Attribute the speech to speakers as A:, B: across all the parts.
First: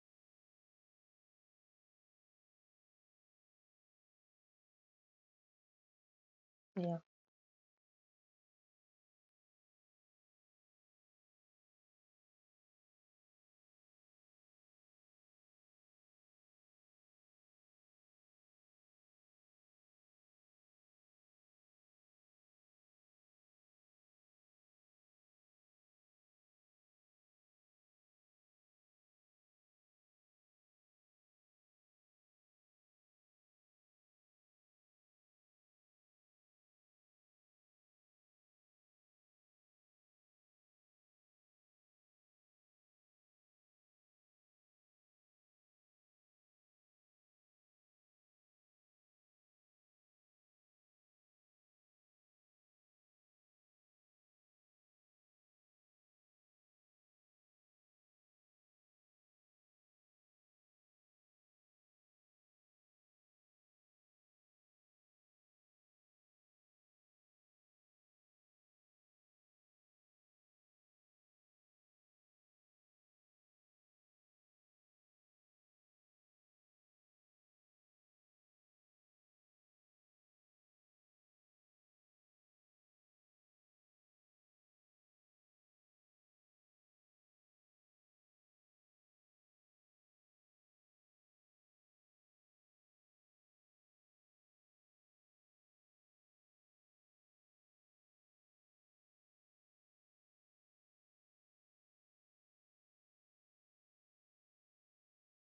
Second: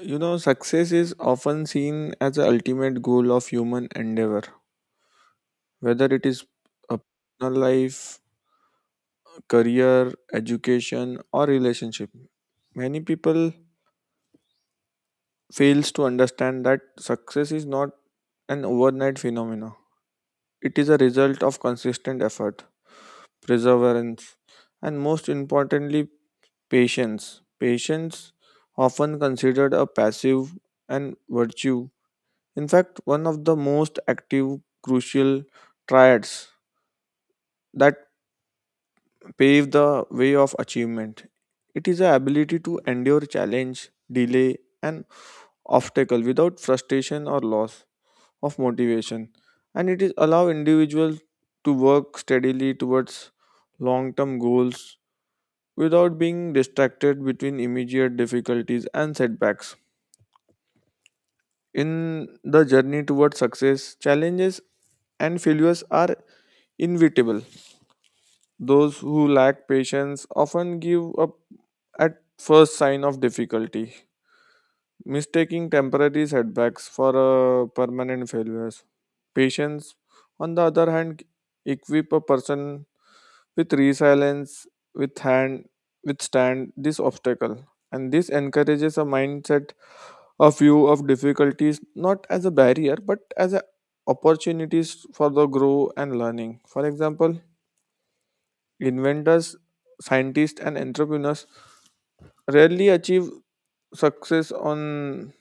A: You know, success is often seen as the ultimate goal of human endeavor, whether it is a
B: Yeah.
A: personal life, career, education, or relationship. Many people fails to understand that success is not an overnight phenomenon. It is a result of consistent effort, perseverance, and most importantly, patience. Patience, often considered a passive and virtue, in fact, one of the most active crucial triads that pave the way of achievement. It is the ability to endure challenge, delay, and obstacle without frustration or loss of motivation. And it is allow individuals to work steadily towards long-term goals without being distracted between immediate difficulties and setbacks. In the journey towards success, challenges and failures are inevitable. Those who lack patience often give up at first sign of difficulty, mistaking temporary setbacks for permanent failures. Patience, on the other hand, equip a person with resilience, with hand, withstand this obstacle, and this encourages a mindset of view of difficulties not as a barrier but as a opportunities for the grow and learning. For example, inventors, scientists, and entrepreneurs rarely achieve success on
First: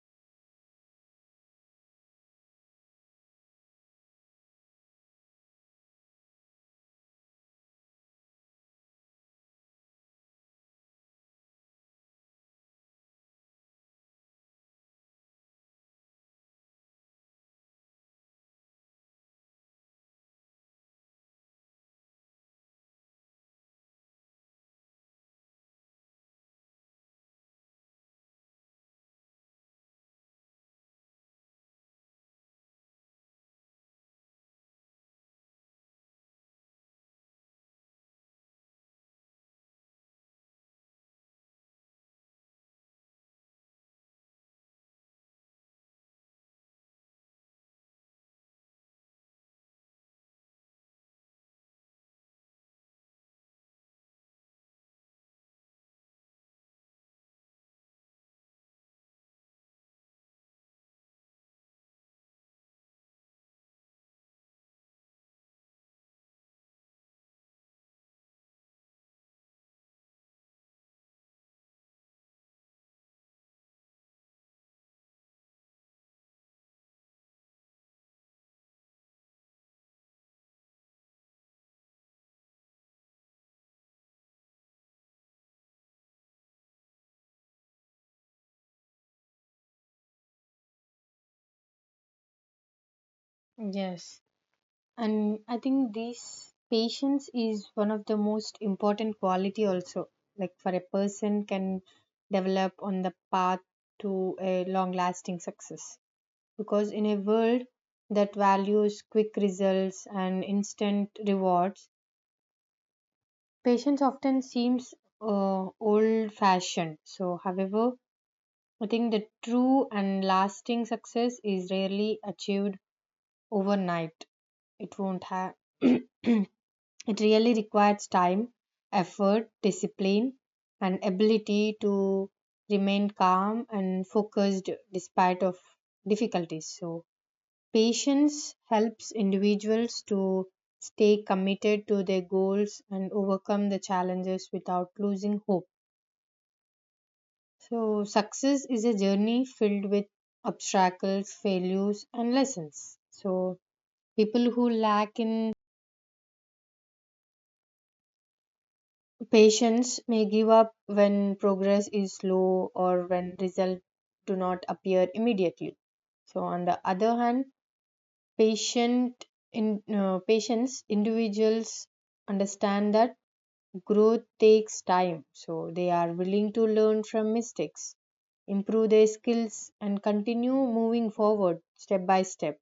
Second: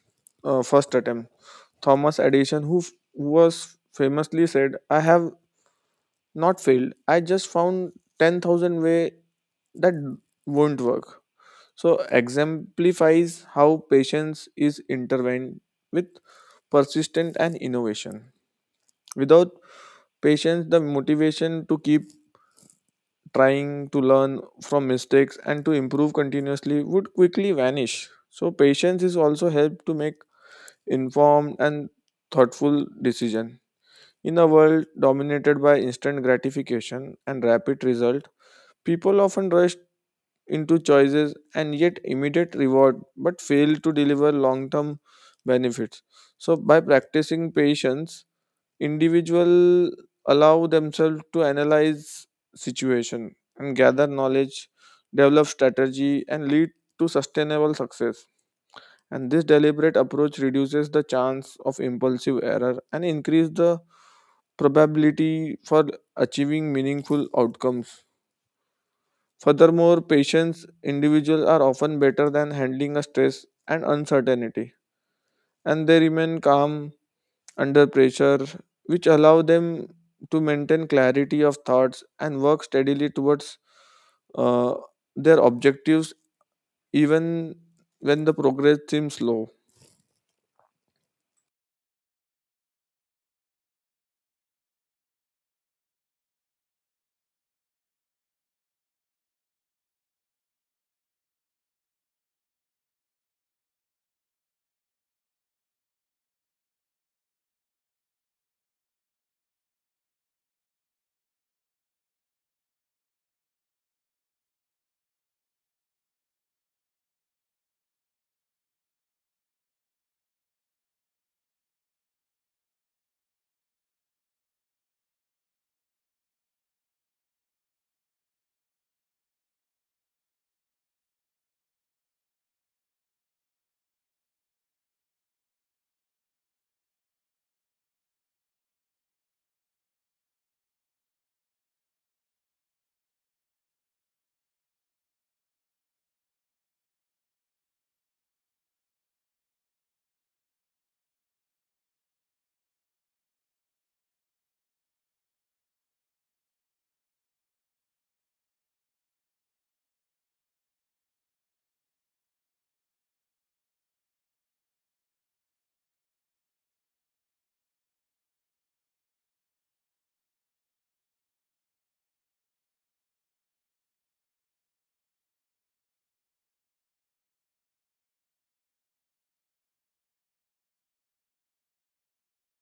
A: first attempt. Thomas Edison, who was famously said, "I have not failed. I just found 10,000 way that won't work." So exemplifies how patience is intertwined with persistence and innovation. Without patience, the motivation to keep trying to learn from mistakes and to improve continuously would quickly vanish. So patience is also helped to make informed and thoughtful decision. In a world dominated by instant gratification and rapid result, people often rush into choices and yet immediate reward but fail to deliver long-term benefits. So by practicing patience, individual allow themselves to analyze situation and gather knowledge develop strategy and lead to sustainable success and this deliberate approach reduces the chance of impulsive error and increase the probability for achieving meaningful outcomes. Furthermore, patients individuals are often better than handling a stress and uncertainty and they remain calm under pressure, which allow them to maintain clarity of thoughts and work steadily towards uh, their objectives even when the progress seems slow.
B: Yes. And I think this patience is one of the most important quality also. Like for a person can develop on the path to a long lasting success. Because in a world that values quick results and instant rewards, patience often seems old fashioned. So however, I think the true and lasting success is rarely achieved overnight. It won't have, it really requires time, effort, discipline, and ability to remain calm and focused despite of difficulties. So patience helps individuals to stay committed to their goals and overcome the challenges without losing hope. So, success is a journey filled with obstacles, failures, and lessons. So, people who lack in patience may give up when progress is slow or when results do not appear immediately. So, on the other hand, patient patients individuals understand that growth takes time, so they are willing to learn from mistakes, improve their skills, and continue moving forward step by step.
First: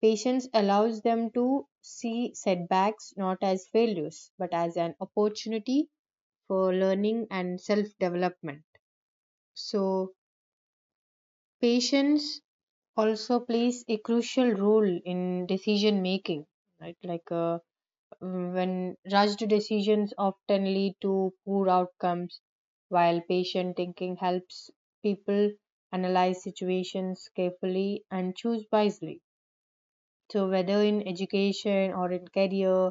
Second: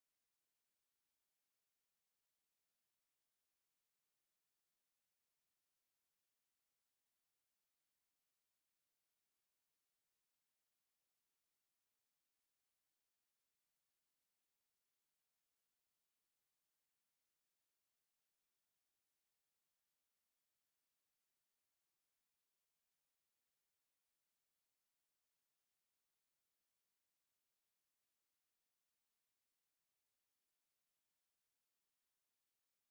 B: Patience allows them to see setbacks not as failures but as an opportunity for learning and self development. So, patience also plays a crucial role in decision making, right? When rushed decisions often lead to poor outcomes, while patient thinking helps people analyze situations carefully and choose wisely. So, whether in education or in career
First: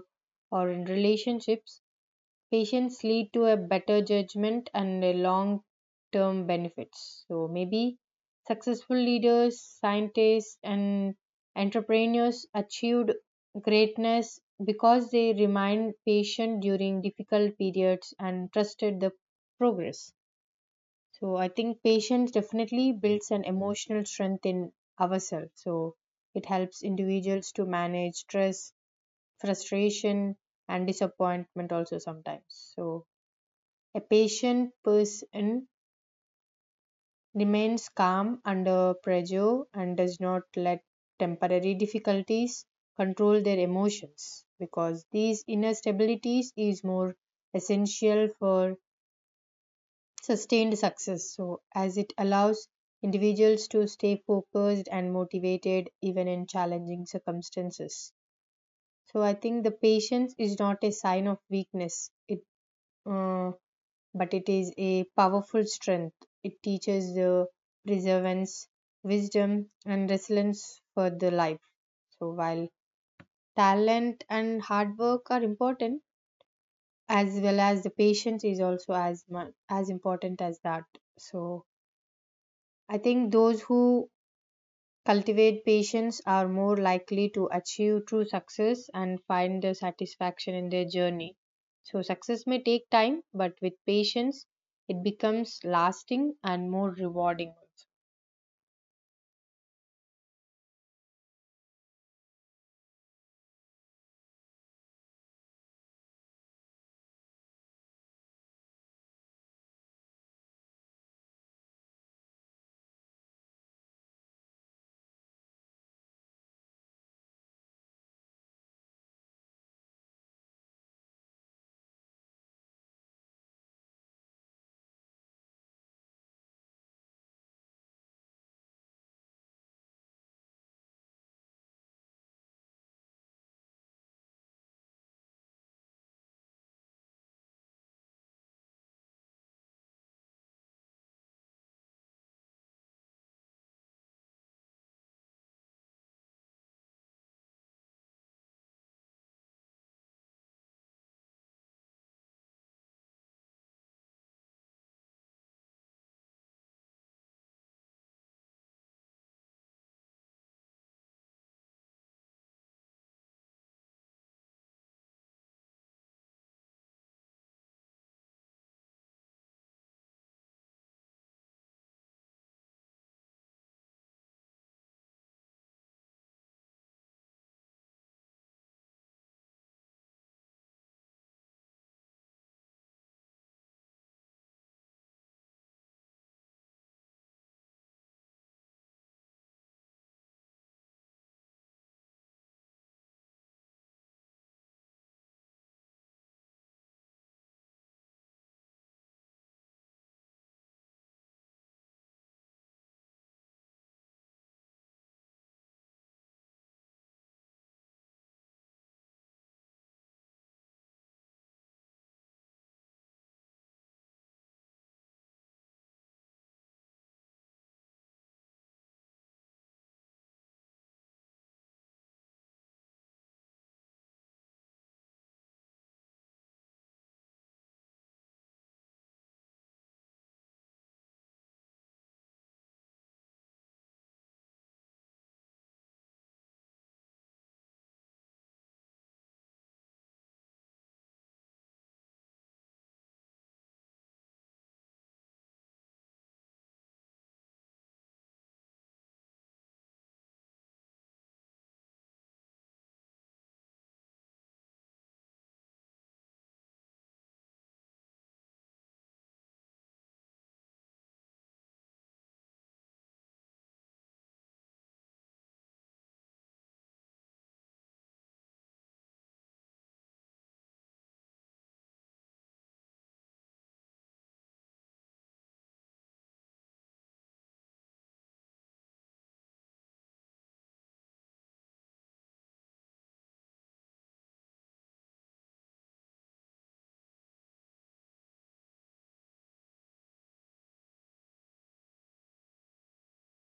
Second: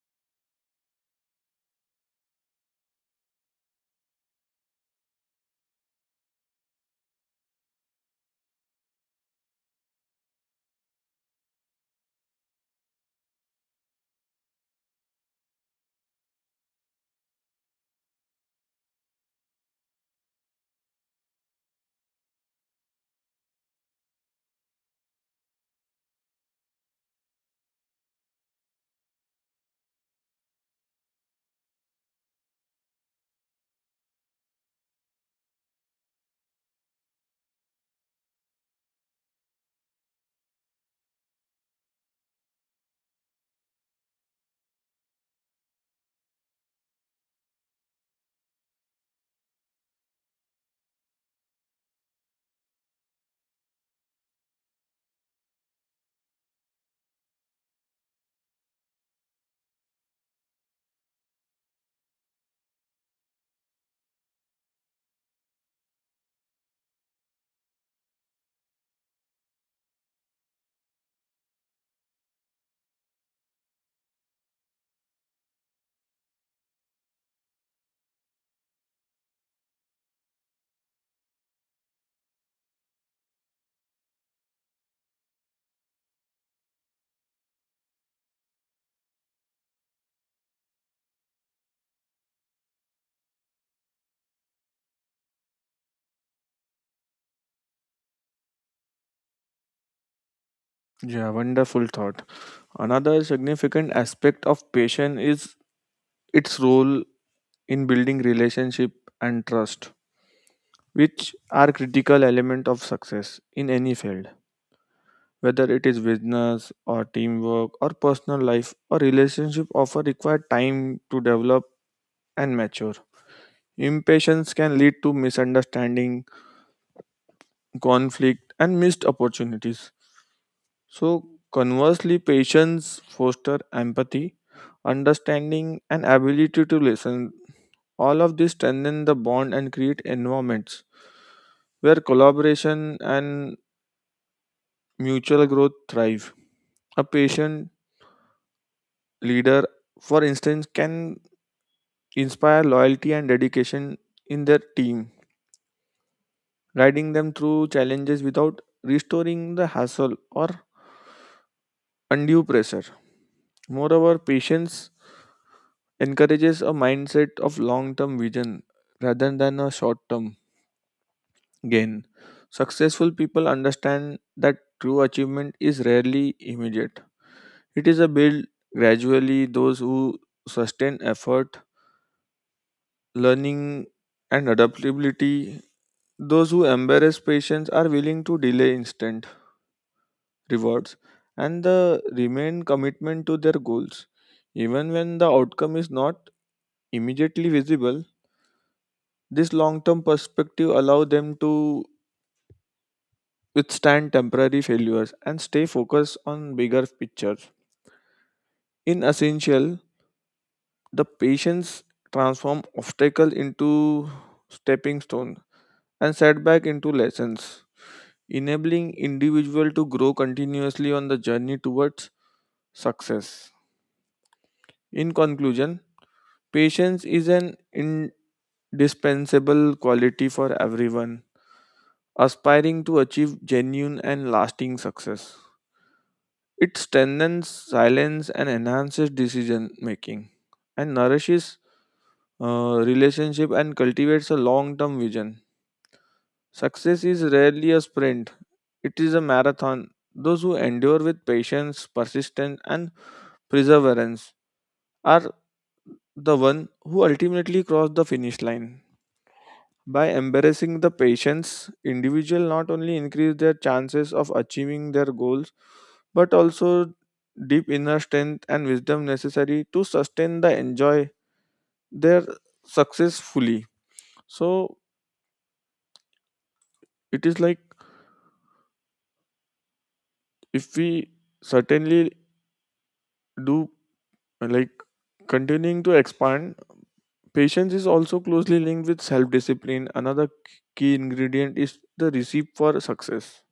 B: or in relationships, patience lead to a better judgment and long term benefits. So maybe successful leaders, scientists, and entrepreneurs achieved greatness because they remained patient during difficult periods and trusted the progress. So I think patience definitely builds an emotional strength in ourselves. So it helps individuals to manage stress, frustration, and disappointment also sometimes. So a patient person remains calm under pressure and does not let temporary difficulties control their emotions, because these inner stabilities is more essential for sustained success, so as it allows individuals to stay focused and motivated even in challenging circumstances. So I think the patience is not a sign of weakness, it uh, but it is a powerful strength. It teaches the perseverance, wisdom, and resilience for the life. So while talent and hard work are important, as well as the patience is also as much as important as that. So I think those who cultivate patience are more likely to achieve true success and find the satisfaction in their journey. So, success may take time, but with patience, it becomes lasting and more rewarding.
A: Yeah, wonderful thought. Another significant aspect of patience is its role in building relationship and trust, which are critical element of success in any field. Whether it is business or teamwork or personal life or relationship often require time to develop and mature. Impatience can lead to misunderstanding, conflict, and missed opportunities. So, conversely, patience fosters empathy, understanding, and ability to listen. All of this strengthen the bond and create environments where collaboration and mutual growth thrive. A patient leader, for instance, can inspire loyalty and dedication in their team guiding them through challenges without restoring the hassle or undue pressure. Moreover, patience encourages a mindset of long term vision rather than a short term gain. Successful people understand that true achievement is rarely immediate, it is a build gradually. Those who sustain effort, learning, and adaptability, those who embrace patience are willing to delay instant rewards, and the remain commitment to their goals. Even when the outcome is not immediately visible, this long term perspective allows them to withstand temporary failures and stay focused on bigger pictures. In essential, the patience transform obstacle into stepping stone and setback into lessons, enabling individual to grow continuously on the journey towards success. In conclusion, patience is an indispensable quality for everyone aspiring to achieve genuine and lasting success. It strengthens silence and enhances decision making and nourishes relationship and cultivates a long term vision. Success is rarely a sprint, it is a marathon. Those who endure with patience, persistence, and perseverance are the one who ultimately cross the finish line. By embracing the patience, individuals not only increase their chances of achieving their goals, but also deep inner strength and wisdom necessary to sustain the enjoy their success fully. So it is like if we certainly do like continuing to expand, patience is also closely linked with self-discipline. Another key ingredient is the recipe for success.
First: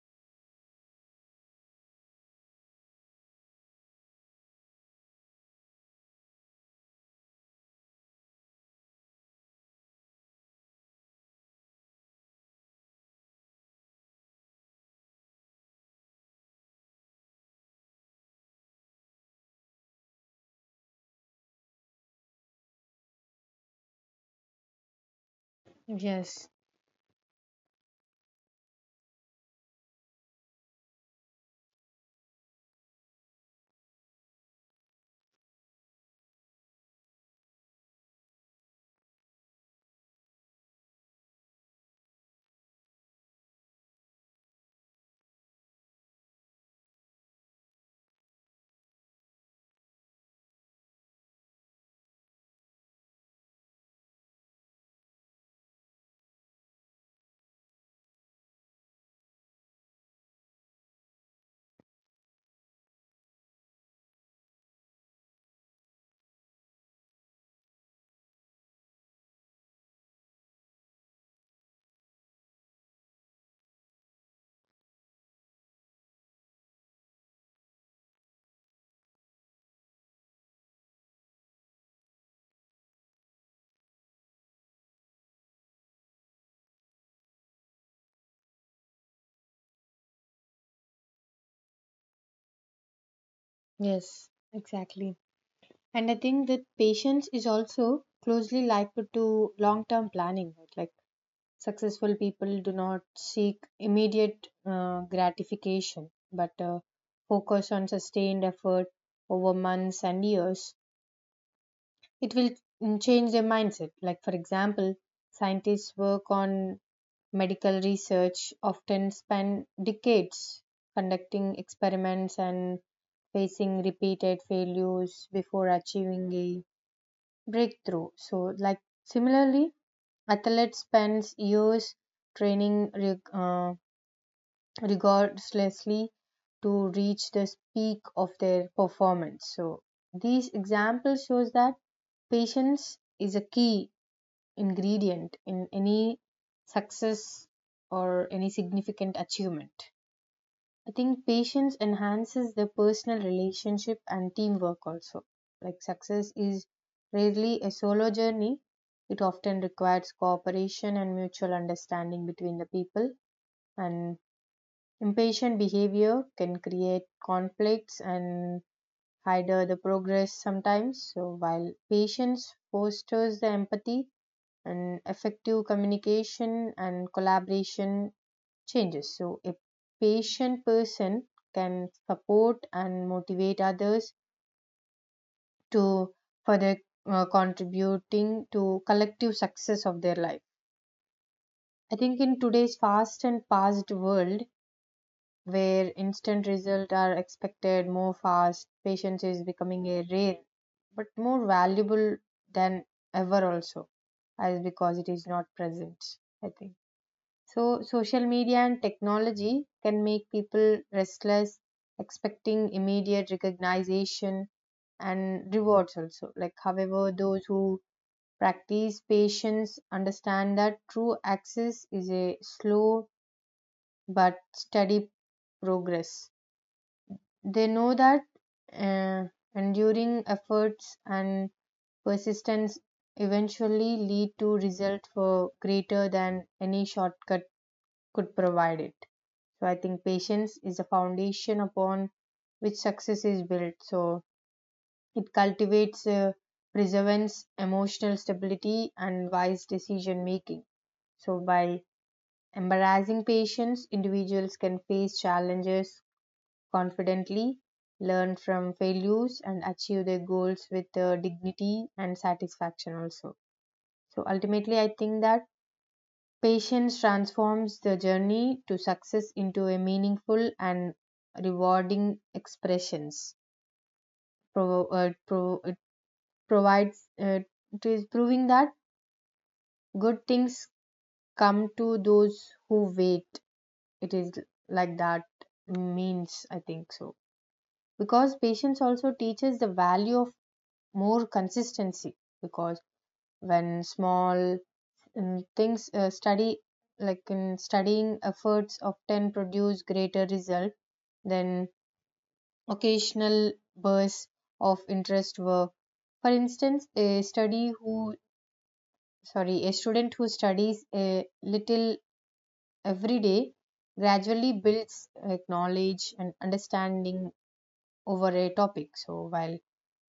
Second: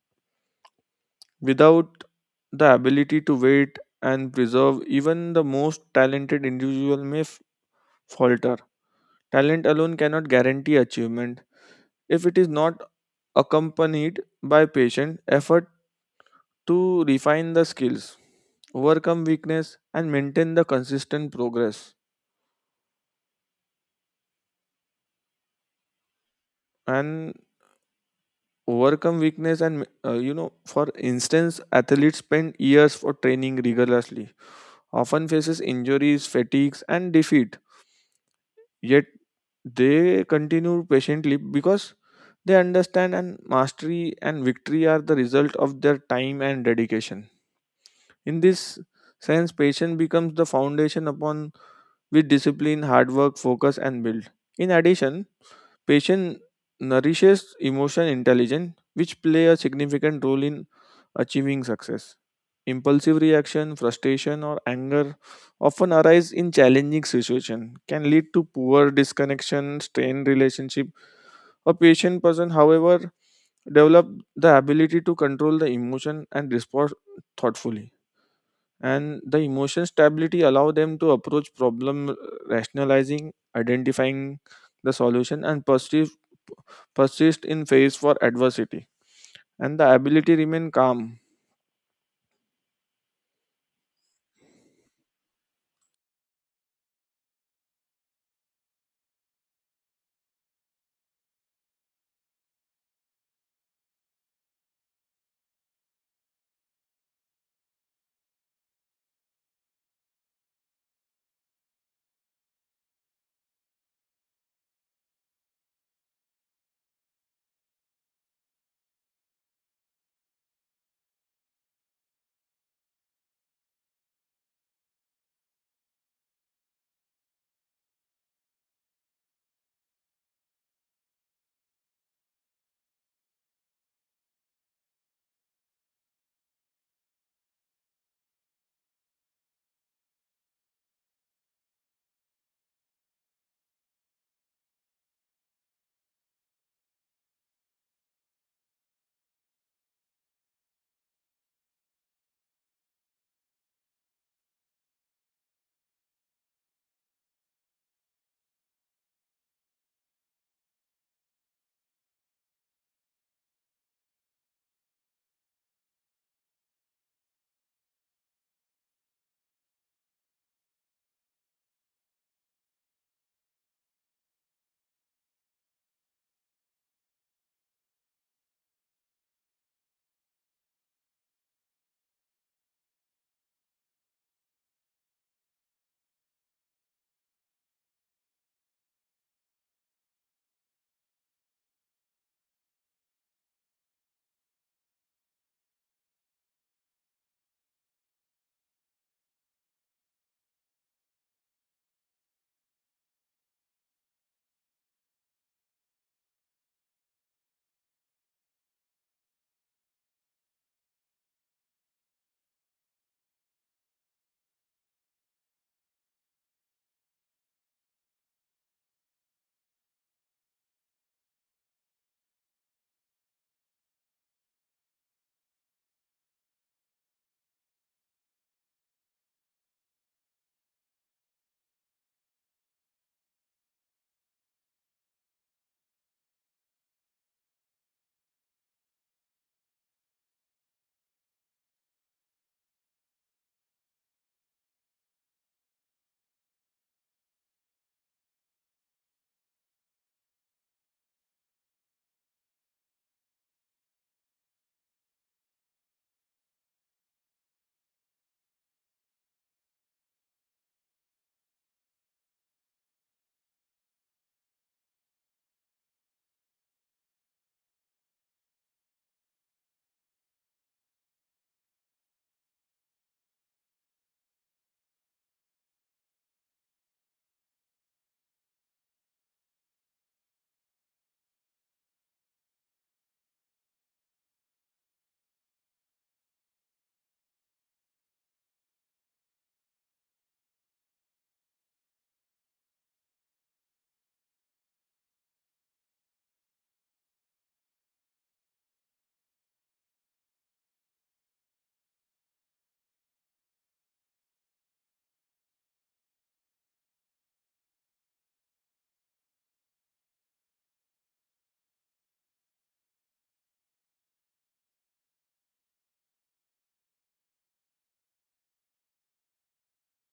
A: Without the ability to wait and preserve, even the most talented individual may falter. Talent alone cannot guarantee achievement if it is not accompanied by patient effort to refine the skills, overcome weakness, and maintain the consistent progress.
B: Yes,
A: And overcome weakness and for instance athletes spend years for training rigorously often faces injuries fatigues and defeat. Yet they continue patiently because they understand and mastery and victory are the result of their time and dedication. In this sense, patience becomes the foundation upon which discipline, hard work, focus, and build. In addition, patience nourishes emotion intelligence, which play a significant role in achieving success. Impulsive reaction, frustration, or anger often arise in challenging situations, can lead to poor disconnection, strained relationship. A patient person, however, develop the ability to control the emotion and respond thoughtfully. And the emotion stability allow them to approach problem rationalizing, identifying the solution, and pursue persist in face for adversity and the ability remain calm.
B: yes, exactly. And I think that patience is also closely linked to long term planning. Like successful people do not seek immediate gratification but focus on sustained effort over months and years. It will change their mindset. Like, for example, scientists work on medical research, often spend decades conducting experiments and facing repeated failures before achieving a breakthrough. So, like, similarly, athletes spends years training reg- uh, regardlessly to reach the peak of their performance. So these examples shows that patience is a key ingredient in any success or any significant achievement. I think patience enhances the personal relationship and teamwork also. Like success is rarely a solo journey. It often requires cooperation and mutual understanding between the people, and impatient behavior can create conflicts and hinder the progress sometimes. So, while patience fosters the empathy and effective communication and collaboration changes. So, a patient person can support and motivate others to further contributing to collective success of their life. I think in today's fast and past world, where instant results are expected more fast, patience is becoming a rare but more valuable than ever also, as because it is not present, I think. So social media and technology can make people restless expecting immediate recognition and rewards also. Like however, those who practice patience understand that true access is a slow but steady progress. They know that uh, enduring efforts and persistence eventually lead to results for greater than any shortcut could provide it. So I think patience is the foundation upon which success is built. So it cultivates perseverance, emotional stability, and wise decision making. So by embracing patience, individuals can face challenges confidently, learn from failures, and achieve their goals with dignity and satisfaction also. So ultimately, I think that patience transforms the journey to success into a meaningful and rewarding expressions. It provides it is proving that good things come to those who wait. It is like that means, I think so, because patience also teaches the value of more consistency. Because when small mm, things study like in studying, efforts often produce greater result than occasional bursts of interest. Were for instance a student who studies a little every day gradually builds like knowledge and understanding over a topic. So while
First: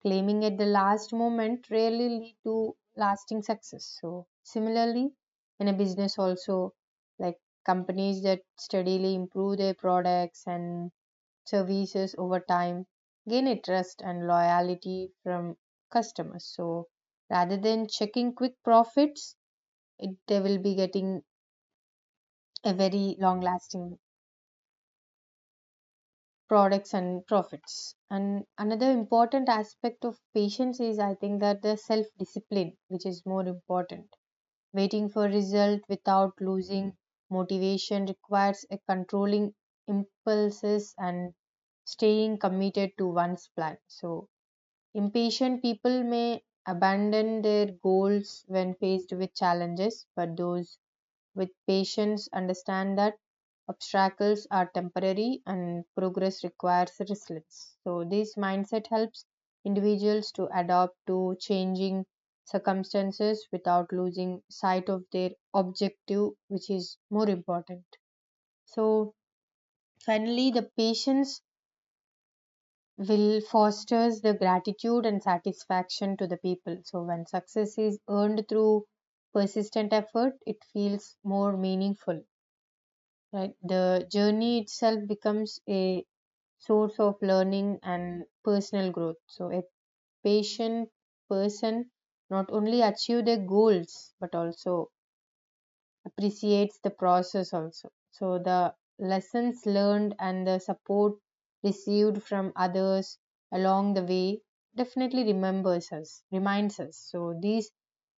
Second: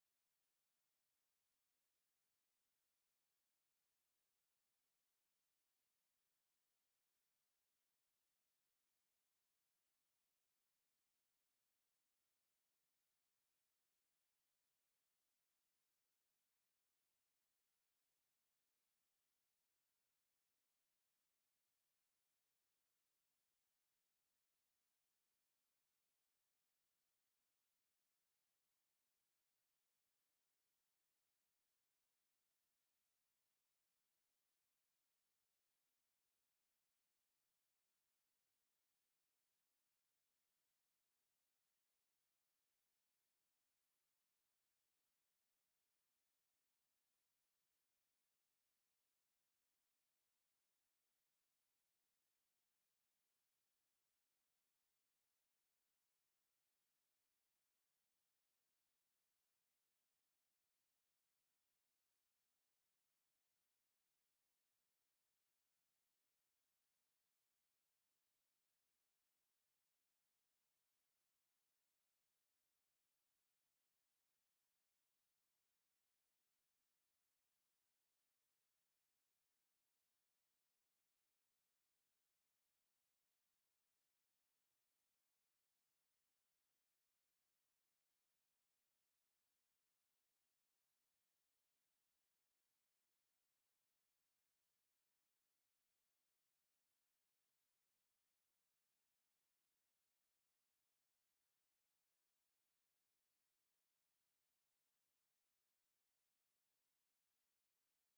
B: claiming at the last moment rarely lead to lasting success. So similarly, in a business also, like companies that steadily improve their products and services over time gain a trust and loyalty from customers. So rather than checking quick profits, it, they will be getting a very long lasting products and profits. And another important aspect of patience is, I think, that the self discipline, which is more important. Waiting for result without losing motivation requires a controlling impulses and staying committed to one's plan. So, impatient people may abandon their goals when faced with challenges, but those with patience, understand that obstacles are temporary and progress requires resilience. So, this mindset helps individuals to adapt to changing circumstances without losing sight of their objective, which is more important. So, finally, the patience will fosters the gratitude and satisfaction to the people. So, when success is earned through persistent effort, it feels more meaningful. Right. The journey itself becomes a source of learning and personal growth. So a patient person not only achieve their goals but also appreciates the process also. So the lessons learned and the support received from others along the way definitely remembers us, reminds us. So these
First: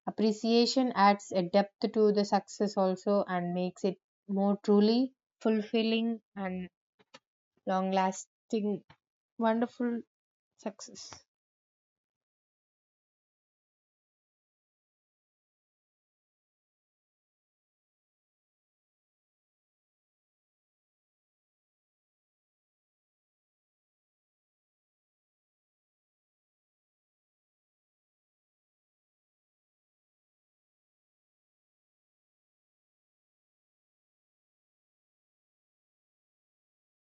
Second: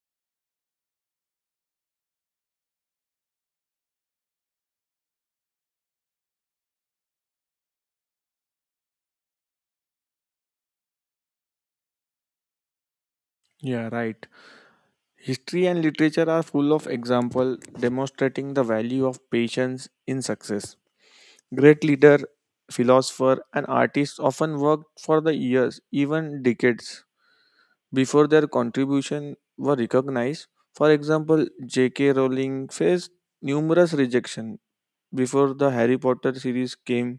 B: appreciation adds a depth to the success also and makes it more truly fulfilling and long lasting wonderful success.
A: Yeah, right. History and literature are full of example demonstrating the value of patience in success. Great leader, philosopher, and artists often worked for the years, even decades, before their contribution were recognized. For example, JK Rowling faced numerous rejection before the Harry Potter series came,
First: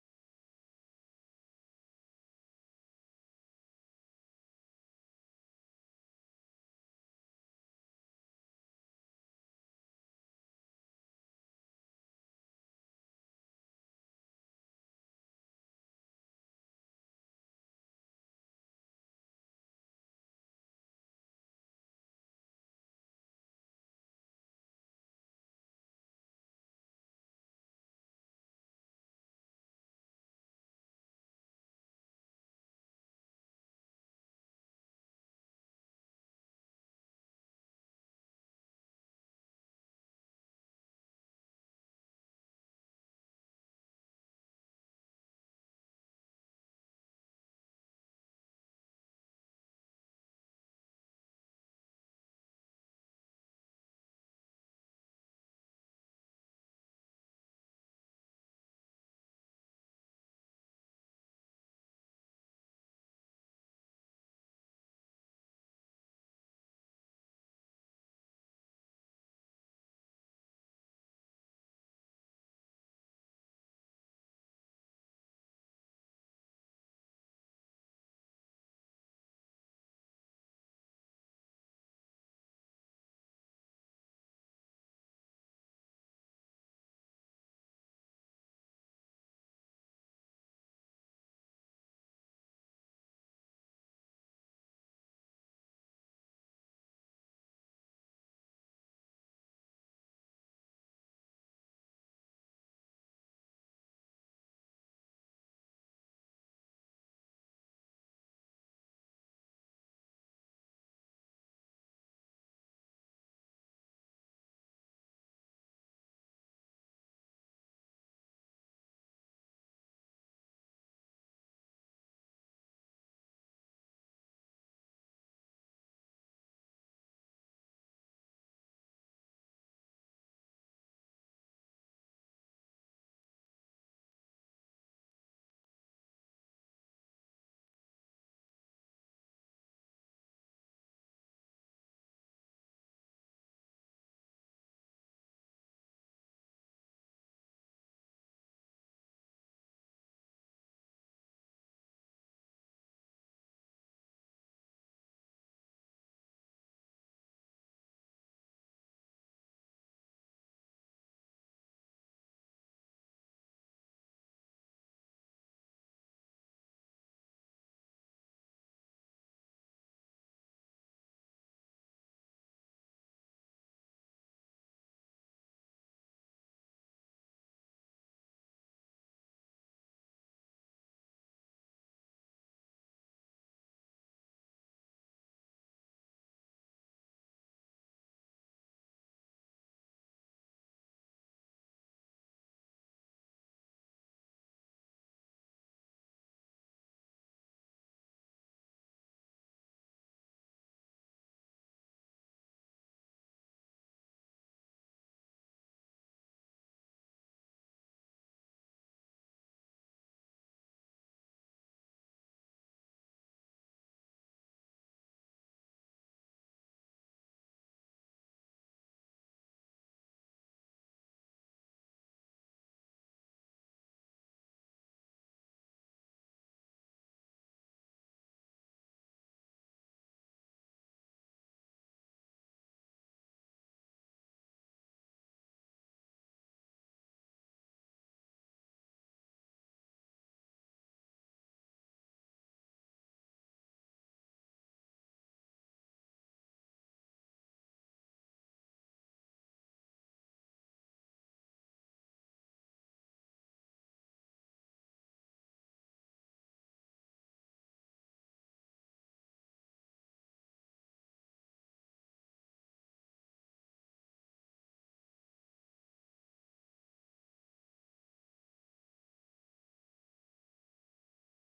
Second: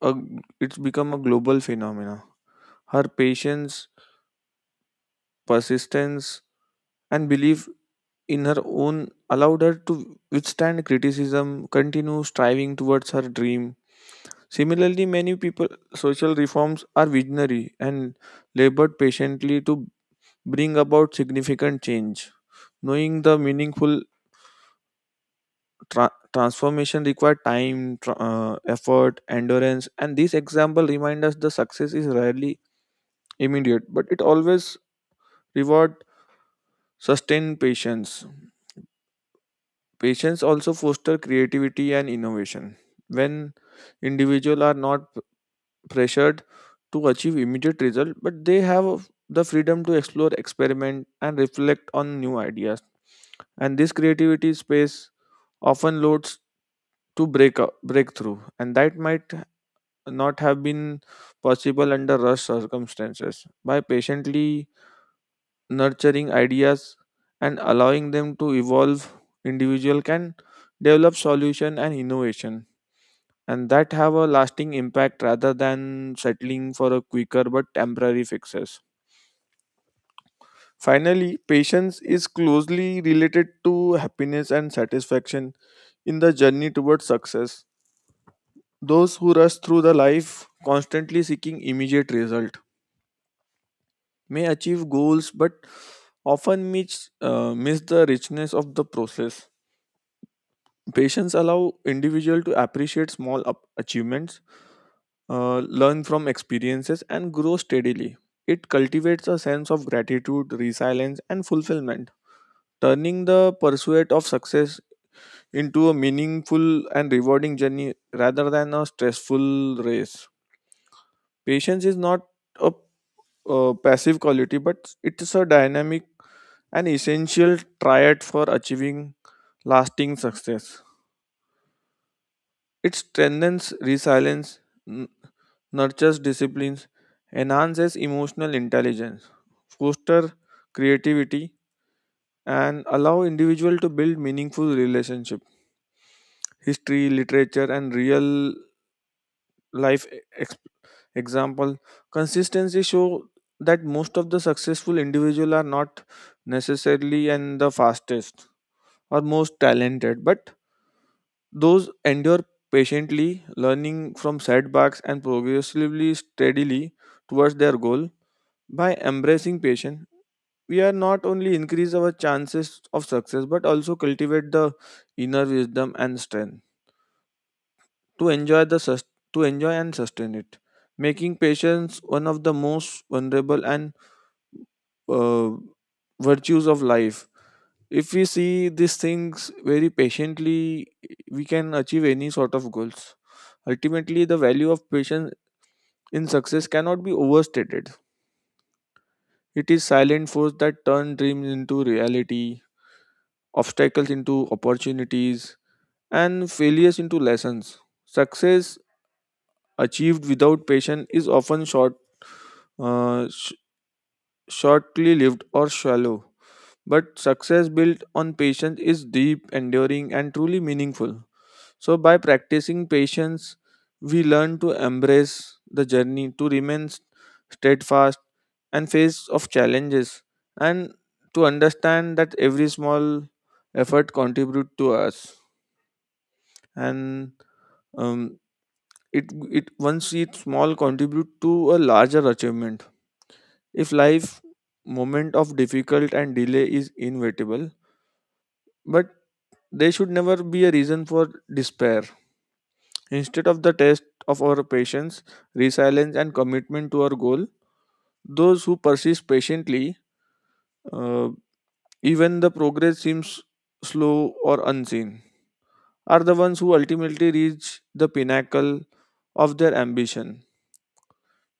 A: a, it's become a global phenomena. Her patience, persistence, and belief in her own allowed her to withstand criticism, continue striving towards her dream. Similarly, many people social reforms are visionary and labored patiently to bring about significant change. Knowing the meaningful transformation required time, effort, endurance, and this example reminds us the success is rarely immediate, but it always reward sustained patience. Patience also foster creativity and innovation. When individuals are not pressured to achieve immediate result, but they have the freedom to explore, experiment, and reflect on new ideas. And this creativity space often loads to break up, breakthrough, and that might not have been possible under rush circumstances. By patiently nurturing ideas and allowing them to evolve individual can develop solution and innovation and that have a lasting impact rather than settling for a quicker but temporary fixes. Finally, patience is closely related to happiness and satisfaction in the journey towards success. Those who rush through the life constantly seeking immediate result may achieve goals but often miss the richness of the process. Patience allow individual to appreciate small up- achievements, learn from experiences, and grow steadily. It cultivates a sense of gratitude, resilience, and fulfillment, turning the pursuit of success into a meaningful and rewarding journey rather than a stressful race. Patience is not a passive quality, but it's a dynamic and essential triad for achieving lasting success. It strengthens resilience, nurtures disciplines, enhances emotional intelligence, foster creativity, and allow individual to build meaningful relationship. History, literature, and real life example consistency show that most of the successful individual are not necessarily and the fastest or most talented, but those endure patiently, learning from setbacks and progressively steadily towards their goal. By embracing patience, we are not only increase our chances of success but also cultivate the inner wisdom and strength to enjoy the sus- to enjoy and sustain it, making patience one of the most vulnerable and uh, virtues of life. If we see these things very patiently we can achieve any sort of goals. Ultimately, the value of patience in success cannot be overstated. It is silent force that turn dreams into reality, obstacles into opportunities, and failures into lessons. Success achieved without patience is often short, uh, sh- shortly lived or shallow. But success built on patience is deep, enduring, and truly meaningful. So, by practicing patience, we learn to embrace the journey, to remain steadfast and face of challenges, and to understand that every small effort contribute to us and um, it once it's small contribute to a larger achievement. If life moment of difficult and delay is inevitable, but they should never be a reason for despair. Instead of the test of our patience, resilience, and commitment to our goal, those who persist patiently, uh, even the progress seems slow or unseen, are the ones who ultimately reach the pinnacle of their ambition.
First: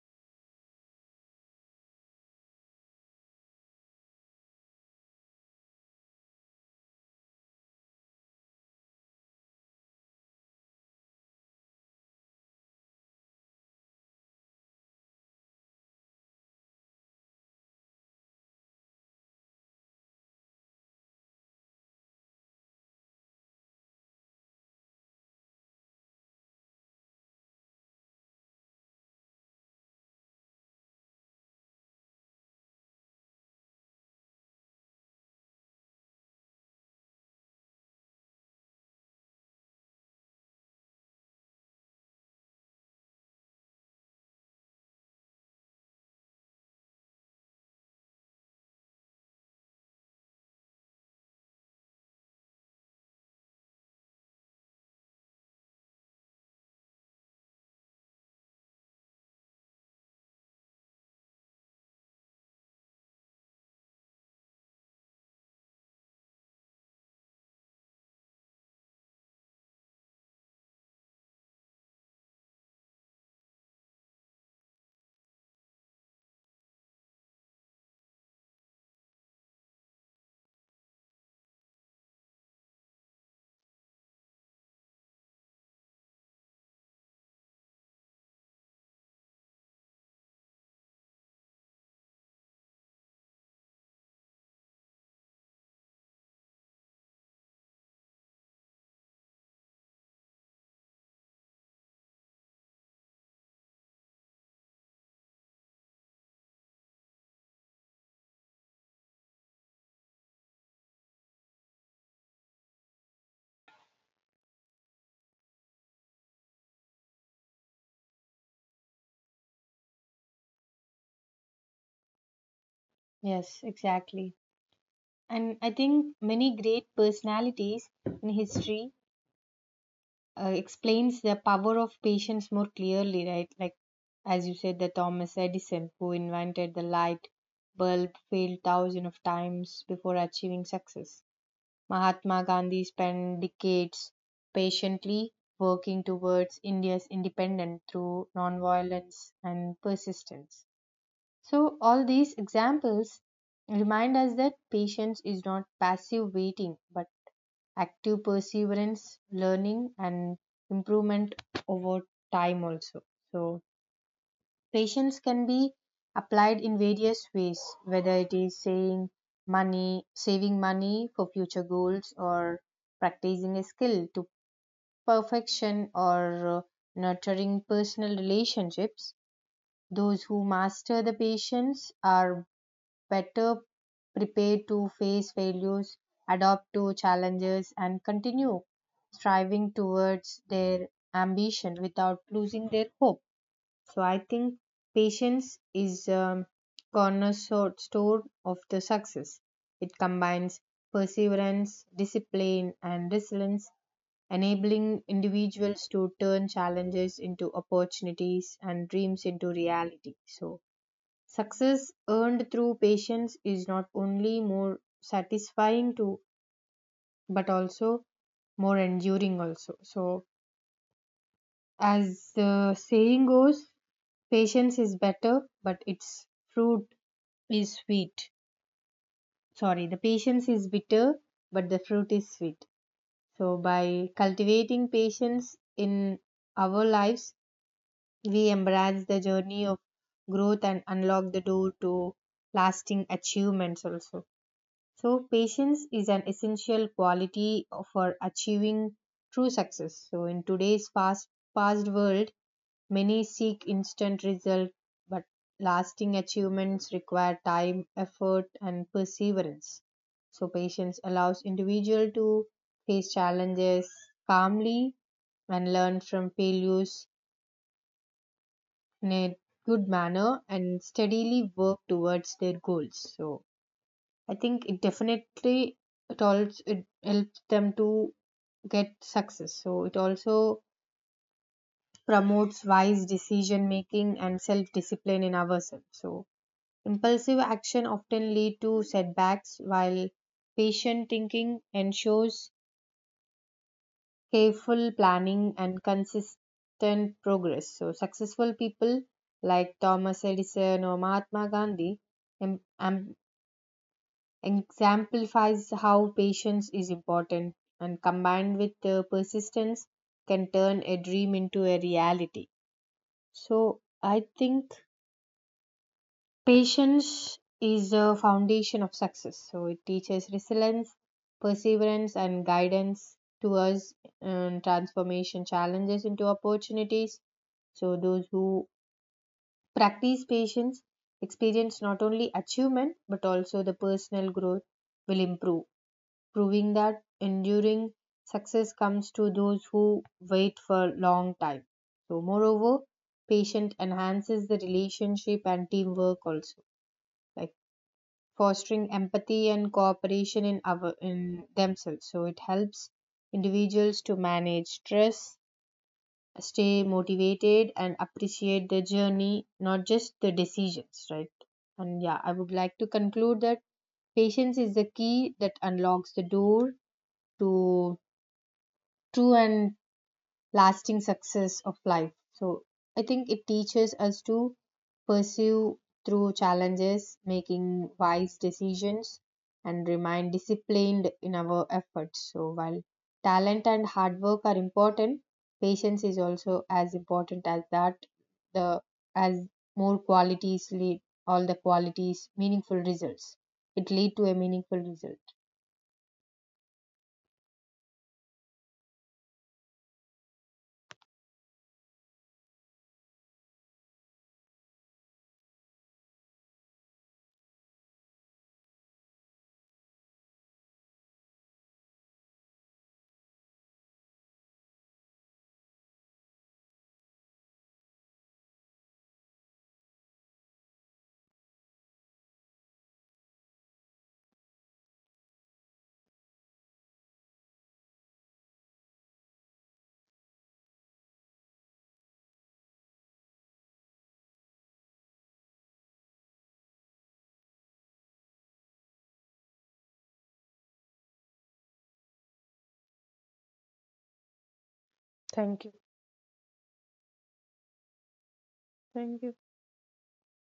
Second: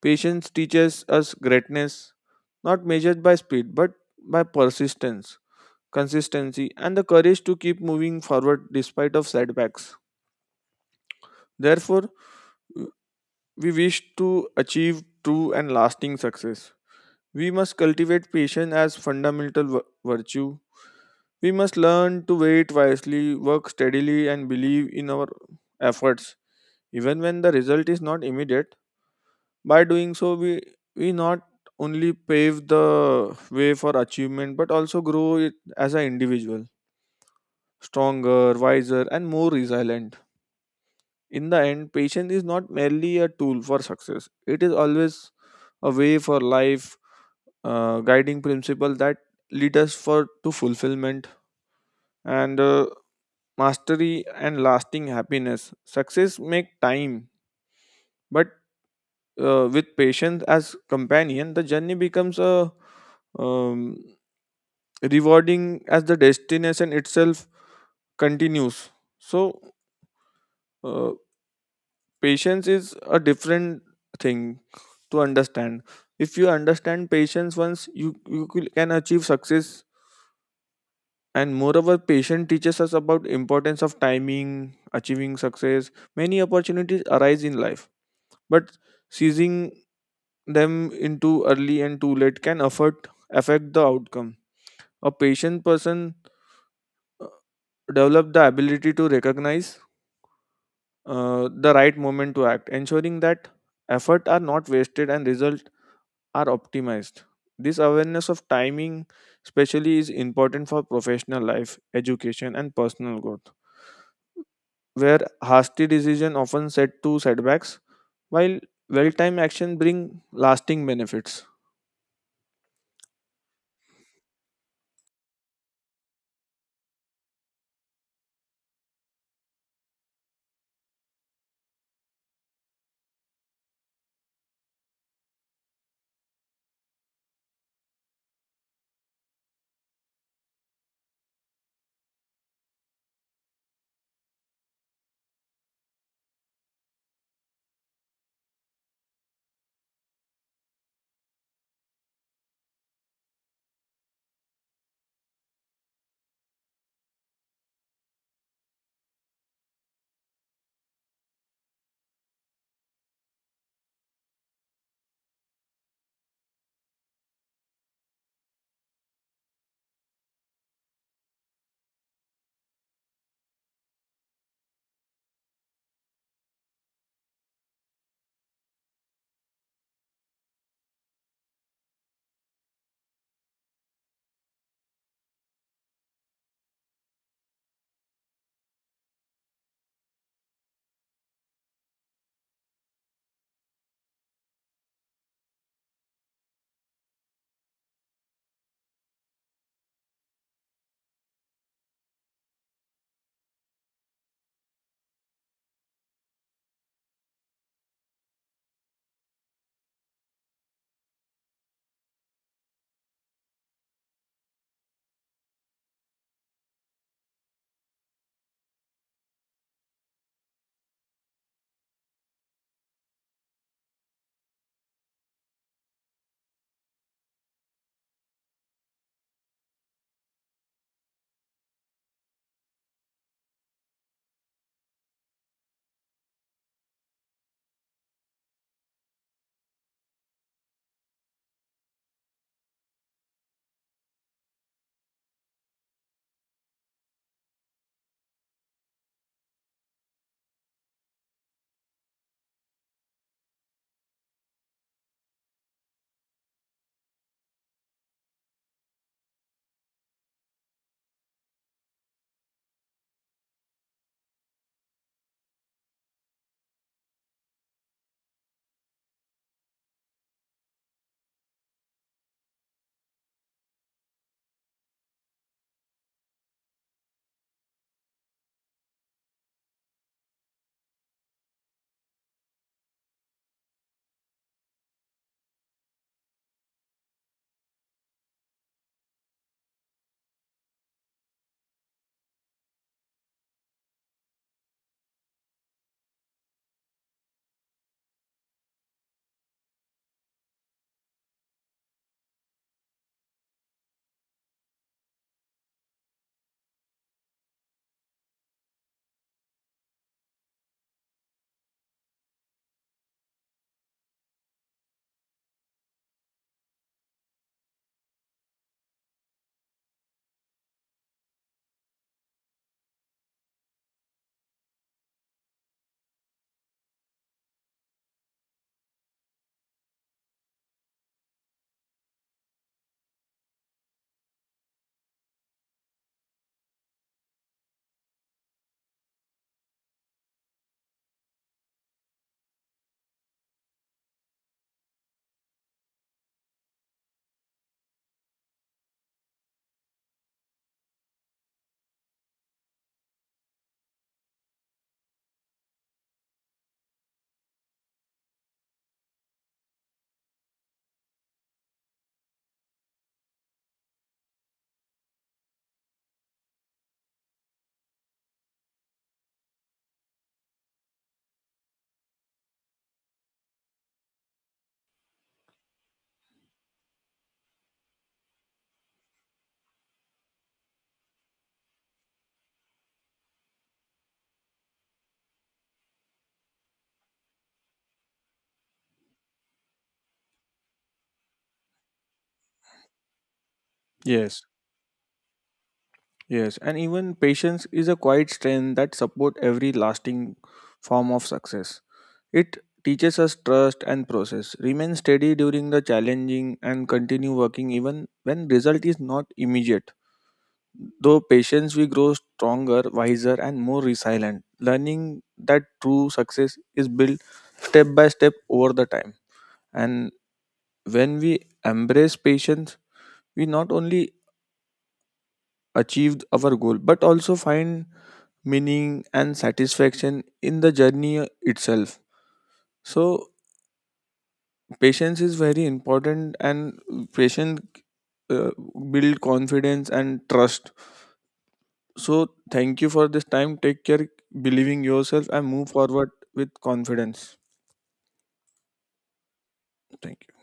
A: Patience teaches us greatness, not measured by speed, but by persistence, consistency, and the courage to keep moving forward despite of setbacks. Therefore, we wish to achieve true and lasting success. We must cultivate patience as fundamental virtue. We must learn to wait wisely, work steadily, and believe in our efforts, even when the result is not immediate. By doing so, we not only pave the way for achievement but also grow it as an individual, stronger, wiser, and more resilient. In the end, patience is not merely a tool for success; it is always a way for life, guiding principle that lead us for to fulfillment and mastery and lasting happiness. Success make time, but with patience as companion, the journey becomes a um, rewarding as the destination itself continues. So, uh, patience is a different thing to understand. If you understand patience once, you can achieve success. And moreover, patience teaches us about importance of timing, achieving success. Many opportunities arise in life, but seizing them into early and too late can affect the outcome. A patient person uh, develop the ability to recognize the right moment to act, ensuring that effort are not wasted and results are optimized. This awareness of timing, especially, is important for professional life, education, and personal growth, where hasty decision often set to setbacks, while well-timed action bring lasting benefits.
B: Yes, exactly. And I think many great personalities in history explains the power of patience more clearly, right? Like, as you said, the Thomas Edison, who invented the light bulb, failed thousands of times before achieving success. Mahatma Gandhi spent decades patiently working towards India's independence through nonviolence and persistence. So, all these examples remind us that patience is not passive waiting but active perseverance, learning, and improvement over time also. So, patience can be applied in various ways, whether it is saying money, saving money for future goals, or practicing a skill to perfection, or nurturing personal relationships. Those who master the patience are better prepared to face failures, adapt to challenges, and continue striving towards their ambition without losing their hope. So I think patience is a cornerstone of the success. It combines perseverance, discipline, and resilience, enabling individuals to turn challenges into opportunities and dreams into reality. So success earned through patience is not only more satisfying to but also more enduring also. So as the saying goes, patience is better but its fruit is sweet. Sorry, the patience is bitter but the fruit is sweet. So by cultivating patience in our lives, we embrace the journey of growth and unlock the door to lasting achievements also. So, patience is an essential quality for achieving true success. So, in today's fast paced world, many seek instant results, but lasting achievements require time, effort, and perseverance. So, patience allows individual to face challenges calmly and learn from failures in a good manner and steadily work towards their goals. So, I think it definitely it also it helps them to get success. So it also promotes wise decision making and self discipline in ourselves. So impulsive action often lead to setbacks while patient thinking ensures careful planning and consistent progress. So successful people like Thomas Edison or Mahatma Gandhi em- em- exemplifies how patience is important and combined with persistence can turn a dream into a reality. So, I think patience is a foundation of success. So, it teaches resilience, perseverance, and guidance to us and transformation challenges into opportunities. So, those who practice patience experience not only achievement but also the personal growth will improve, proving that enduring success comes to those who wait for a long time. So, moreover, patience enhances the relationship and teamwork also, like fostering empathy and cooperation in our in themselves. So, it helps individuals to manage stress, stay motivated, and appreciate the journey, not just the decisions, right? And yeah, I would like to conclude that patience is the key that unlocks the door to true and lasting success of life. So I think it teaches us to pursue through challenges, making wise decisions, and remain disciplined in our efforts. So while talent and hard work are important, patience is also as important as that. The as more qualities lead all the qualities meaningful results. It lead to a
A: Yes,
B: meaningful result.
A: yes, and even patience is a quiet strength that support every lasting form of success. It teaches us trust and process. Remain steady during the challenging and continue working even when result is not immediate. Though patience we grow stronger, wiser and more resilient. Learning that true success is built step by step over the time. And when we embrace patience, we not only achieve our goal but also find meaning and satisfaction in the journey itself. So patience is very important, and patience uh, build confidence and trust. So thank you for this time. Take care, believe in yourself, and
B: Thank
A: move
B: you.
A: forward with confidence.
B: Thank you.
A: Thank you.